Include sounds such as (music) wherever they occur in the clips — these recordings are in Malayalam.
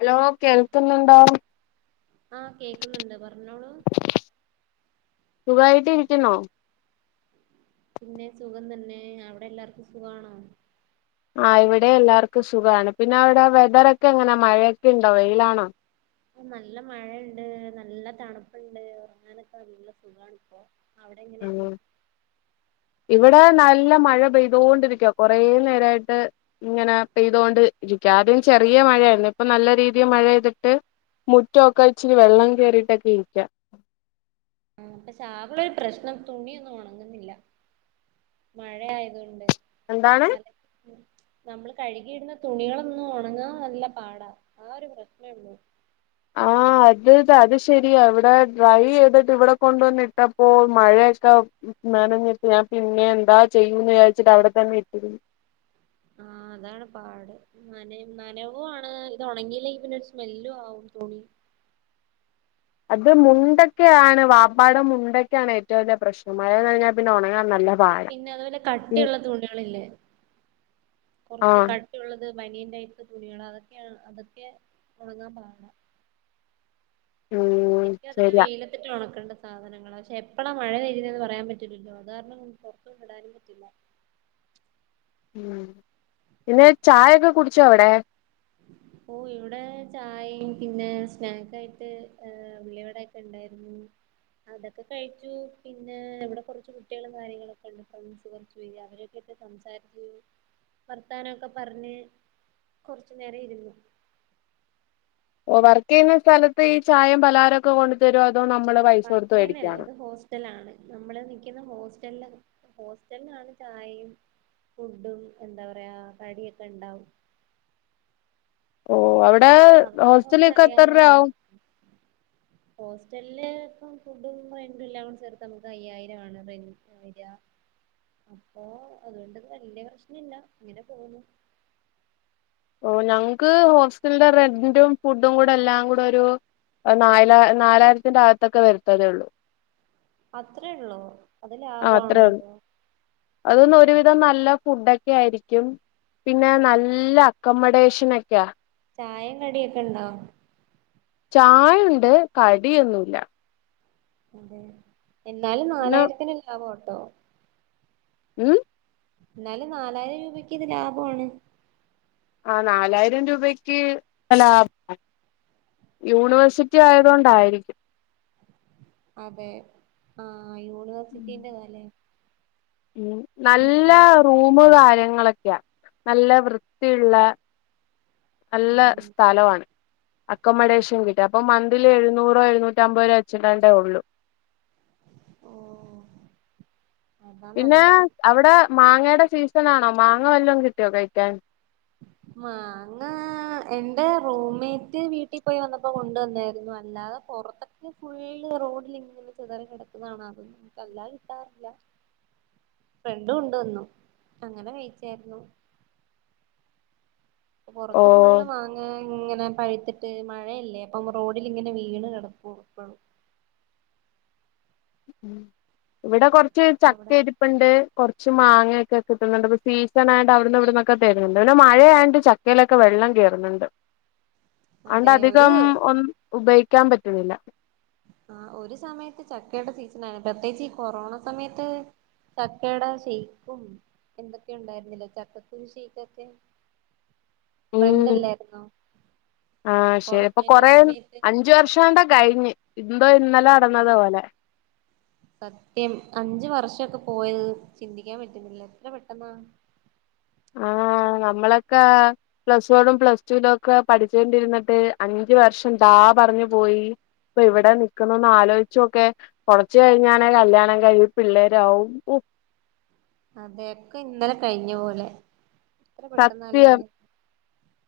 ഹലോ കേൾക്കുന്നുണ്ടോ ആ കേക്ക് ന്ന്ണ്ട് പർഞ്ഞോളൂ സുഖായിട്ടിരിക്കുന്നോ പിന്നെ സുഖം തന്നെ അവിടെ ല്ലാർക്കും സുഖമാണോ ആ ഇവിടേം എല്ലാവർക്കും സുഖാണ്. പിന്നെ അവിടെ വെതറൊക്കെ എങ്ങനെയാ മഴേക്കെ ഇണ്ടോ വെയിലാണോ? നല്ല മഴയുണ്ട് നല്ല തണുപ്പുണ്ട് ഒറങ്ങാനൊക്കെ നല്ല സുഖമാണിപ്പോ- അവിടെ എങ്ങനെയാ- ഉം. ഇവിടെ നല്ല മഴ പെയ്തൊണ്ടിരിക്കുവ കൊറെ നേരവായിട്ട് ഇങ്ങനെ പെയ്തൊണ്ടിരിക്കുവ ആദ്യം ചെറിയ മഴയാരുന്നു ഇപ്പം നല്ല രീതിയിൽ മഴപെയ്തിട്ട് മുറ്റമൊക്കെ ഇച്ചിരി വെള്ളം കയറിട്ടൊക്കെ ഇരിക്ക്വാ- പക്ഷേ ആകെയുള്ളൊരു പ്രശ്നം തുണിയൊന്നും ഒണങ്ങുന്നില്ല മഴ ആയതുകൊണ്ട്- എന്താണ് അതെ- നമ്മൾ കഴുകിയിടുന്ന തുണികളൊന്നും ഒണങ്ങാൻ നല്ല പാട ആ ഒരു പ്രശ്നവൊണ്ട്- ആ അത് അതുശരിയാ ഇവിടെ ഡ്രൈ ചെയ്തിട്ട് ഇവിടെ കൊണ്ട് വന്ന് ഇട്ടപ്പോ മഴയൊക്കെ നനഞ്ഞിട്ട് ഞാൻ പിന്നെ എന്താ ചെയ്യൂന്ന് വിചാരിച്ചിട്ട് അവിടെ തന്നെ ഇട്ടിരി ആ അതാണ് പാട് നന നനവുവാണ് ഇത് ഉണങ്ങീല്ലെങ്കിൽ പിന്നെ ഒരു സ്‌മെല്ലും ആവും തുണി- അത് മുണ്ടൊക്കെ ആണ് വാപ്പാടെ മുണ്ടെക്കെ ആണ് ഏറ്റവും വലൃ പ്രശ്നം മഴ നനഞ്ഞാൽ പിന്നെ ഒണങ്ങാൻ നല്ല പാടാ പിന്നെ അത് പോലെ കട്ടിയുള്ള തുണികളില്ലേ കൊറച്ച് ആഹ് കട്ടിയുള്ളത്- ബനിയൻ ടൈപ്പ് തുണികൾ അതൊക്കെ അതൊക്കെ ഒണങ്ങാൻ പാടാ- ഉം (unintelligible) ശരിയാ വെയിലത്തിട്ട് ഒണക്കണ്ട സാധനങ്ങള പക്ഷേ എപ്പളാമഴ വരുന്നേന്ന് പറയാൻ പറ്റില്ലല്ലോ അതുകാരണം പൊറത്തോട്ട് ഇടാനും പറ്റില്ല- ഉം- പിന്നെ ചായയക്കെ കുടിച്ചോ അവ്ടെ? ഓ ഇവിടെ ചായയും പിന്നെ സ്നാക്കയിട്ട് ഉള്ളിവടയൊക്കെ ഉണ്ടായിരുന്നു അതൊക്കെ കഴിച്ചു പിന്നെ ഇവിടെ കൊറച്ചു കുട്ടികളും കാര്യങ്ങളൊക്കെ ഉണ്ട് ഫ്രെണ്ട്സ് കോറച്ചു പേരു അവരൊക്കെ ആയിട്ട് സംസാരിച്ചു വർത്താനമൊക്കെ പറഞ്ഞു കൊർ റച്ച്നേരം ഇരുന്നു- ഓ വർക് ചെയ്യുന്ന സ്ഥലത്ത് ഈ ചായയും പലഹാരവുവൊക്കെ കൊണ്ട് തരുമോ അ വർക്ക് ചെയ്യുന്നല്ല ഇത് ഹോസ്റ്റലാണ് നമ്മള് നിൽക്കുന്ന ഹോസ്റ്റലിലെ- ഹോസ്റ്റൽന്ന് നാല് ചായിം ഫുഡും എന്ത പറയാ കടിയൊക്കെ ണ്ടാവും ഓ ഏഹ് ഹോസ്റ്റലികെത്ര രൂപയാകും ഹോസ്റ്റൽല് പ്പം ഫുഡും റെന്റും എല്ലാകൂടെ ചേർത്ത മക് അയ്യായിരാണ് റെന്റ് വര അപ്പോ അതോണ്ട് വല്യപ്രശ്നല്ല ഇങ്ങനെ പോകുന്നു ഓ ഞങ്ങക്ക് ഹോസ്റ്റൽന്റെ റെന്റും ഫുഡും കൂടെ എല്ലാം കൂടെ ഒരു നാല നാലായിരത്തിന്റെ അകത്തൊക്കെ വരുത്തതേ ഉള്ളൂ അത്രേ ഉള്ളു അത് ലാഭാണല്ലോ ഒരു വിധം നല്ല ഫുഡ് ഒക്കെ ആയിരിക്കും പിന്നെ നല്ല അക്കമഡേഷൻ ഒക്കെയാ ചായയും കടിയൊക്കെ ഉണ്ടോ ചായ ഉണ്ട് കടിഒന്നുല്ല അതെ എന്നാലും പിന്നെ നാലായിരത്തിന് ലാഭമാണ് ത്തോ ഉം എന്നാലും നാലായിരം രൂപക്ക് ഇത് ലാഭാണ് ആഹ് നാലായിരം രൂപക്ക് അത് ലാഭം യൂണിവേഴ്സിറ്റി ആയത് കൊണ്ടായിരിക്കും അതെ ആഹ് ആഹ് യൂണിവേഴ്സിറ്റിന്റ താല്ലേ നല്ല റൂമ് കാര്യ ളങ്ങക്കെയാ നല്ല വൃത്തിയുള്ള ഉം നല്ല ഉം സ്ഥലവാണ് അക്കൊമഡേഷൻ കിട്ടി അപ്പം മന്ത്ലി എഴുന്നൂറൊ എഴുന്നൂറ്റംമ്പത് രൂവ വെച്ച് ഇങ്ങാണ്ടേ ഒള്ളു ഓഹ് പിന്നേ അവിടെ മാങ്ങയുടെ സീസൺ ആണോ മാങ്ങ വല്ലോം കിട്ട്യോ കഴിക്കാൻ മാങ്ങാ എന്റെ റൂമീറ്റി വീട്ടി പോയി വന്നപ്പൊ കൊണ്ട് വന്നേയിരുന്നു അല്ലാതെ പൊറത്ത്ക്ക് ഫുള്ള് റോഡിലിങ്ങനെ ചിതറി കിടക്ക്ന്ന കാണാം അല്ലാതെ കിട്ടാനില്ല ഫ്രണ്ട് കൊണ്ട് വന്നു അങ്ങനെ കഴിച്ചേരുന്നു ഓ പൊറത്ത് ഫുള്ള് മാങ്ങേ ഇങ്ങനെ പഴുത്തിട്ട് മഴയല്ലേ അപ്പം റോഡിലിങ്ങനെ വീണ് കെടക്കു വാ ഇവടെ ച്ച് ചക്ക അവിടെ ഇരുപ്പ്ണ്ട് കൊറ്ച്ച് ച്ച് മാങ്ങ ഒക്കെ കിട്ട്ണ് ണ്ട് സീണായോണ്ട് അവിട്ന്നു ഇവിടുന്നൊക്കെ തര്ന്ന്ണ്ട് ന്ന മഴെ ആയോണ്ട് ചക്കേലെക്കെ വെള്ളം കേറ്ന്ന്ണ്ട് ആണ്ട അതെ ഒരു അധികം ഒന്ന്‌ ഉപയിക്കാൻ പറ്റ്ണില്ല ആഹ് ഒര് സമയത്ത് ചക്കയുടെ സീസൺ ആയിന്നു പ്രത്യേയിച്ച് ഈ കൊറോണ സമയത്ത് ചക്കയ്ടെ ഷേയ്ക്കും എന്തൊക്കെ ഇണ്ടായിരുന്നില്ലേ ചക്കക്കുരു ഷേയ്ക്കൊക്കെ ഉം ആഹ് ശെരി ഇപ്പ കൊറോണന്റെ കൊറേ സമയത്ത് അഞ്ചു വർഷം (unintelligible) ങ്ങോണ്ട കഴിഞ്ഞെ സത്യം അഞ്ച് വർഷം പോയത് ചിന്തിക്കാ പറ്റുന്നില്ല എത്ര പെട്ടന്നാ ആഹ് നമ്മളൊക്ക പ്ലസ് വണ്ണും പ്ലസ്ടുലൊക്കെ പഠിച്ചോണ്ടിരുന്നിട്ട് അഞ്ചു വർഷം ദാ പറഞ്ഞു പോയി ഇപ്പ ഇവടെ നിക്കുന്നു ഒന്നാലോയ്ച്ചോക്കെ കൊറച്ച് കഴിഞ്ഞാണെ കല്യാണം കഴിഞ്ഞ് പിള്ളേരാവും അതെ ഒക്കെ ഇന്നലെ കഴിഞ്ഞ പോലെ. എത്ര പെട്ടന്നാല്ലേ സത്യം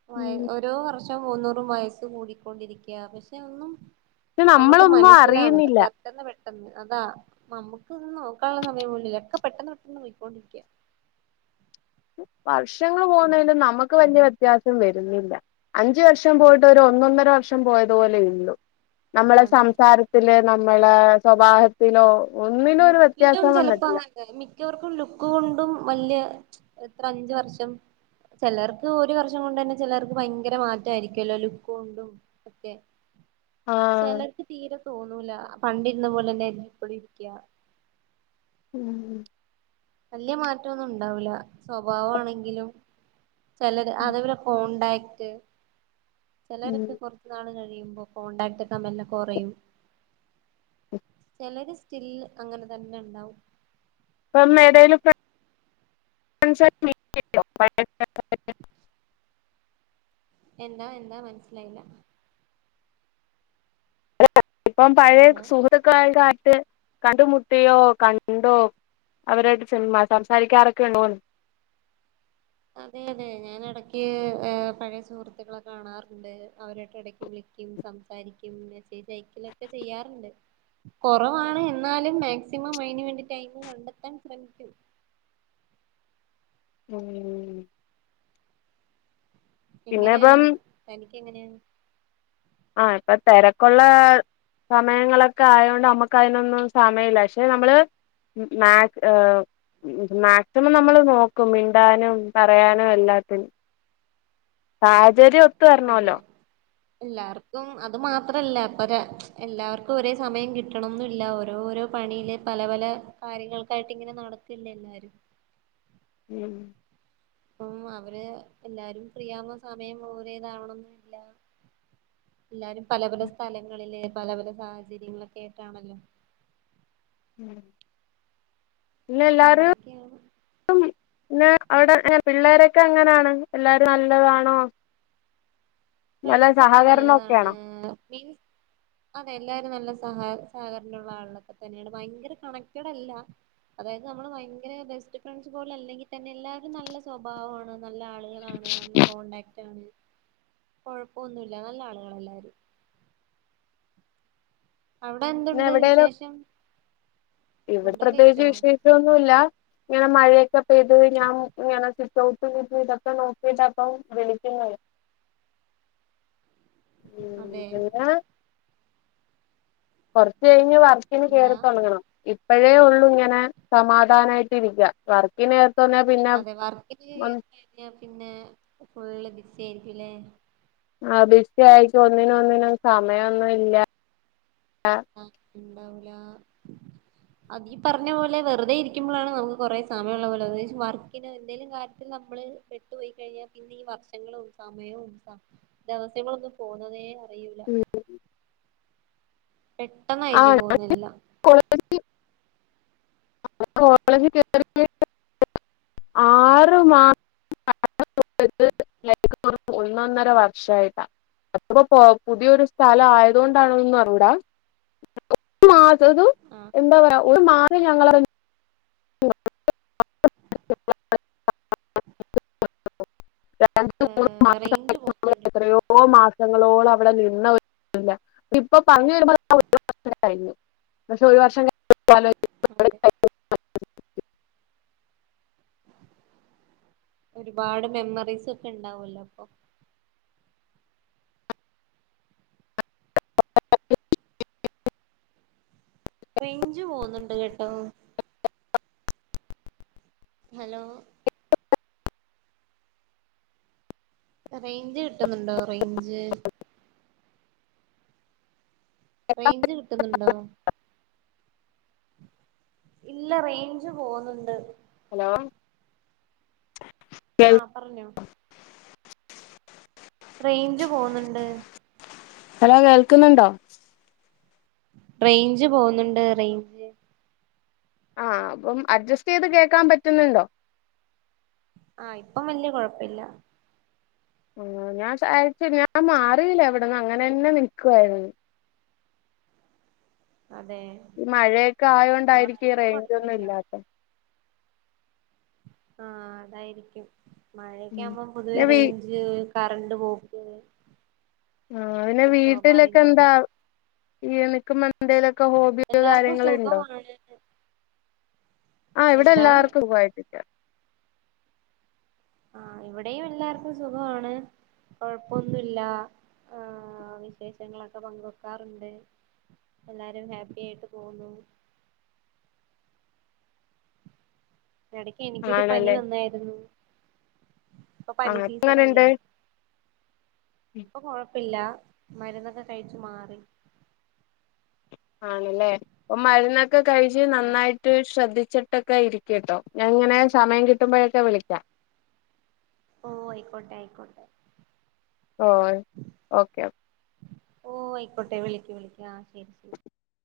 പോയേ ഉം ഓരോ വർഷ ഷം പോന്തോറും വയസ് കൂടിക്കൊണ്ടിരിക്ക പക്ഷേ ഒന്നും പക്ഷെ അങ്ങോട്ട് നമ്മളൊന്നും മനസ്സിലാവുന്നില്ല അറിയുന്നില്ല പെട്ടന്ന് പെട്ടന്ന് അതാ നമ്മക്ക് ഇതൊന്നും നോക്കാള്ള സമയം കൂടില്ല ഒക്കെ പെട്ടന്ന് പെ പൊയിക്കൊണ്ടിരിക്ക്യ വർഷങ്ങള് പോന്നേലും നമക്ക് വെല്ല്യ വ്യത്യാസം വരുന്നില്ല അഞ്ചു വർഷം പോയിട്ട് ഒരൊന്നൊന്നര വർഷം പോയത് പോലെ ള്ളു. നമ്മളെ അതെ സംസാരത്തില് നമ്മളെ സ്വഭാവത്തിലോ ഒന്നിലും ഒരു ലുക്കിലും വ്യത്യാസം ചെലപ്പോ വന്നിട്ടില്ല അങ്ങൻതെന്നെ മിക്കവർ ക്കും ലുക്ക് കൊണ്ടും വെല്യ എത്ര അഞ്ച് വർഷം ചെലർക്ക് ഒരു വർഷം കൊണ്ടെന്നെ ചെലർക്ക് ഭയങ്കര മാറ്റായിരിക്കുല്ലോ ലുക്ക് കൊണ്ടും ക്കെ ആഹ് ചെലർക്ക് തീരെ തോന്നൂല്ല പണ്ടിര്ന്ന പോലെന്നെ ഇപ്പളിരി ക്യാ ഉം വല്യ മാറ്റൊന്നുണ്ടാവൂല്ല സ്വഭാവാണെങ്കിലും ചെലര് അത്പോലെ കോൺണ്ടാ റ്റ് ഉം ചെലരൊക്കെ കൊറച്ച് നാൾ കഴി ചെയ്യുമ്പോ കോൺടാക്റ്റൊക്കെ മെല്ലെ കൊറയും. ചെലര് സ്റ്റിൽ അങ്ങനെ തന്നെ ഇണ്ടാവും. (unintelligible) ഏതെലും ഫ്രഡ്സായിട്ട് മീറ്റെയ്യോ പഴെ ഫ്രഡ് (unintelligible) എന്താ എന്താ മനസ്സിലായില്ല. (unintelligible) ഇപ്പം പഴെ ഹലോ സുഹൃത്തുക്കൾ ആയിട്ട് ആരും ട്ട് കണ്ട്മുട്ടിയോ? കണ്ടോ? അവരു ആയിട്ട് ചുമ്മാ സംസാരിക്കാറൊക്കെയുണ്ടോന്ന് അതെയതെ. ഞാനെടക്ക് ഏ പഴെ സുഹൃത്ത്ക്കളെ കാണാറ്ണ്ട്, അവരു ആയിട്ട് എടക്ക് വിളിക്കും, സംസാരിക്കും എ സ്സേജ് അയക്കലൊക്കെ ചെയ്യാറ്ണ്ട്. കൊറവാണ് എന്നാലും മാക്സിമം അയിന് വേണ്ടി ടൈമ് കണ്ടെത്താൻ ശ്രമിക്കും. മ്മ് എങ്ങനെയാ ഇപ്പം തനി ക്ക് എങ്ങനെയാ? ആ ഇപ്പ തെരക്കുള്ള സമയങ്ങളൊക്കെ ആയോണ്ട് അമ്മക്ക് അയിനൊന്നും സമയില്ല. പക്ഷെ നമ്മൾ മാക്സ് ഹ്, മാക്സിമം നമ്മള് നോക്കും, മിണ്ടാനും പറയാനും എല്ലാത്തിനും. സാഹചര്യം ഒത് ത്ത് അതെ വര്ണോല്ലോ? എല്ലാർക്കും. അത് മാത്രല്ല ഇപ്പരെ എല്ലാർക്കും ഒരേ സമയം കിട്ടണംന്നുല്ല ഓരോ ഓരോ പണിയില് പല പല കാര്യങ്ങൾക്കായിട്ടിങ്ങനെ നടക്കല്ലേ എല്ലാരും. ഉം ഉം അവര് എല്ലാരും ഫ്രീയാവ്ന്ന സമയം ഒരെത് ആവണംന്നുല്ല. എല്ലാരും പല പല സ്ഥലങ്ങളില്, പല പല സാഹചര്യങ്ങളൊക്കെയായിട്ടാണല്ലോ? മ്മ് ഇങ്ങനൊക്കെയാണ് ന്നാ അയുടെ എങ്ങ പിള്ളേരൊക്കെ എങ്ങെനാണ്? എല്ലാരും നല്ലതാണോ? നല്ല ഫ്രണ്ട്സൊക്കെ സഹകരണം നല്ലതാണ്. ഒക്കെയാണോ മീൻസ്, അതെ എല്ലാരും നല്ല സഹ സഹകരണയുള്ള ആളുകളൊക്കെത്തന്നെയാണ്. ഭയങ്കര കണക്റ്റഡല്ല. അതായത് നമ്മൾ ഭയങ്കര ബെസ്റ്റ് ഫ്രണ്ട്സ് പോലെ അല്ലെങ്കിൽ തന്നെ എല്ലാരും നല്ല സ്വഭാവാണ്. നല്ല ആൾകളാണ് നല്ല കോൺടാക്റ്റാണ്. കൊഴപ്പൊന്നുല്ല. നല്ല ആൾകളാ എല്ലാവരും. ഇന്ന് എവ്ടെലും വിശേഷം ഇവടെ ഫുഡൊക്കെ പ്രത്യേകിച്ച് കഴിച്ചോ വിശേഷൊന്നും ഇല്ല ഇങ്ങനെ മഴയെ ക്കെ പെയ്ത് കഴിഞ്ഞാ ഇങ്ങനെ ഒക്കെ (unintelligible) ഇതൊക്കെ നോക്കിട്ടാ ഇപ്പം വിളിക്ക്ന്നെയ് ഉം അതെ എന്താ കൊർച്ച് കഴിഞ്ഞ് വർ ക്കിന് എന്താ കേറി തൊടങ്ങണം ഇപ്പഴേ ഒള്ളു ഇങ്ങനെ സമാധാനായിട്ട് ഇരിക്ക വർക്കിൻ അതെ വർക്ക്ന് ചെയ്യാൻ കേറിയാ പിന്നെ ഫുള്ള് ബിസി സി ആയിരിക്കും ലെ ആ (unintelligible) ഒന്നിനും ഒന്നിനും സമയംഒന്നും ഇല്ല ആഹ് ണ്ടാവല അത് ഈ പറഞ്ഞ പോലെ വെറുതെ ഇരിക്കുമ്പോഴാണ് നമുക്ക് കൊറെ സമയമുള്ള പോലെ വർക്കിന് എന്തെലും കാര്യത്തിൽ നമ്മള് പെട്ടുപോയി കഴിഞ്ഞാൽ പിന്നെ ഈ വർഷങ്ങളും സമയവും ദിവസങ്ങളൊന്ന പോന്നതേ (unintelligible) ഉം പെട്ടെന്നായിരിക്കും പോകുന്നത് എല്ലാം കോളേജ് കോളേജ് ആറ് മാസ ഒന്നൊന്നര വർഷമായിട്ടാണ് അപ്പോ പുതിയൊരു സ്ഥലം ആയതൊണ്ടാണും അറിഞ്ഞൂടാ മാസം ആഹ് എന്താ പറയാ ഒരു മാസം ഞങ്ങളറി ര റേഞ്ച് മൂന്ന് പോകുന്നുണ്ട്ട്ടോ എത്രയോ മാസങ്ങളോളം അവിടെ ഇപ്പ പറഞ്ഞു വരുമ്പോ പക്ഷെ ഒരു വർഷം ഓക്കെ (unintelligible) ഒരുപാട് മെമ്മറീസ് ഒക്കെ ഉണ്ടാവല്ലോ അപ്പൊ റേഞ്ച് പോന്നുണ്ട് കേട്ടോ ഹലോ റേഞ്ച് കിട്ടുന്നുണ്ടോ റേഞ്ച് റേഞ്ച് കിട്ടുന്നുണ്ടോ ഇല്ല റേഞ്ച് പോകുന്നുണ്ട് ഹലോ ആഹ പറഞ്ഞോ റേഞ്ച് പോകുന്നുണ്ട് ഹലോ കേൾക്കുന്നുണ്ടോ റേഞ്ച് പോകുന്നുണ്ട് റേഞ്ച് ആ അപ്പം അഡ്ജസ്റ്റ് ചെയ്ത് കേൾക്കാൻ പറ്റുന്നുണ്ടോ ആഹ് ഇപ്പം വല്യ കുഴപ്പില്ല ആ ഞാൻ ഞാൻ മാറിയില്ല എവിടന്ന് അങ്ങനെ തന്നെ നിൽക്കുഅയിരുന്നു അതെ ഈ മഴയൊക്കെ ആഹ് ആയൊണ്ടായിരിക്കും ഈ ഇപ്പൊ റേഞ്ച് ഒന്നും കൊഴപ്പില്ല ഇല്ലാത്ത ആഹ അതായിരിക്കും മഴക്കെ ഉം ആവുമ്പോം പൊതുവെ പിന്നെ വീ റേഞ്ച് കറണ്ട് പോക്ക് ആ പിന്നെ ഒക്കെ വീട്ടിലൊക്കെ സ്വാഭാവികമാണ് എന്താ (unintelligible) എന്തേലുമൊക്കെ ഹോബിയോ എല്ലാർക്കും കാര്യങ്ങളോ ഉണ്ടോ സുഖമാണ് ആ ഇവിടെ എന്താ എല്ലാർക്കും സുഖായിട്ട് ഇരിക്കാണ് ആ ഇവിടെയും എല്ലാർക്കും സുഖവാണ് കുഴപ്പൊന്നുല്ല വിശേഷങ്ങൾ ഒക്കെ പങ്ക് വെയ്ക്കാറുണ്ട് എല്ലാരും ഹാപ്പി ആയിട്ട് പോന്നു ഇടയ്ക്ക് എനിക്ക് ഒരു പനി ആണല്ലേ വന്നാരുന്നു ഇപ്പം പനി ആഹ് സീസൺ അല്ലേ എങ്ങനുണ്ട് ഇപ്പം കുഴപ്പമില്ല മരുന്ന് ഒക്കെ കഴിച്ച് മാറി ആണല്ലേ ഇപ്പം മരുന്ന് ക്കെ കഴിച്ച് നന്നായിട്ട് ശ്രദ്ധിച്ചി ട്ടൊക്കെ ഇരിക്ക് കേട്ടോ ഞാ ഇങ്ങനെ സമയം കിട്ടുമ്പോഴൊക്കെ വിളിക്കാം ഓ ആയിക്കോട്ടെ ആയിക്കോട്ടെ ഓഹ് ഓക്കേ ഓക്കേ ഓഹ് ആയിക്കോട്ടെ വിളിക്ക് വിളിക്ക് ആഹ് (unintelligible)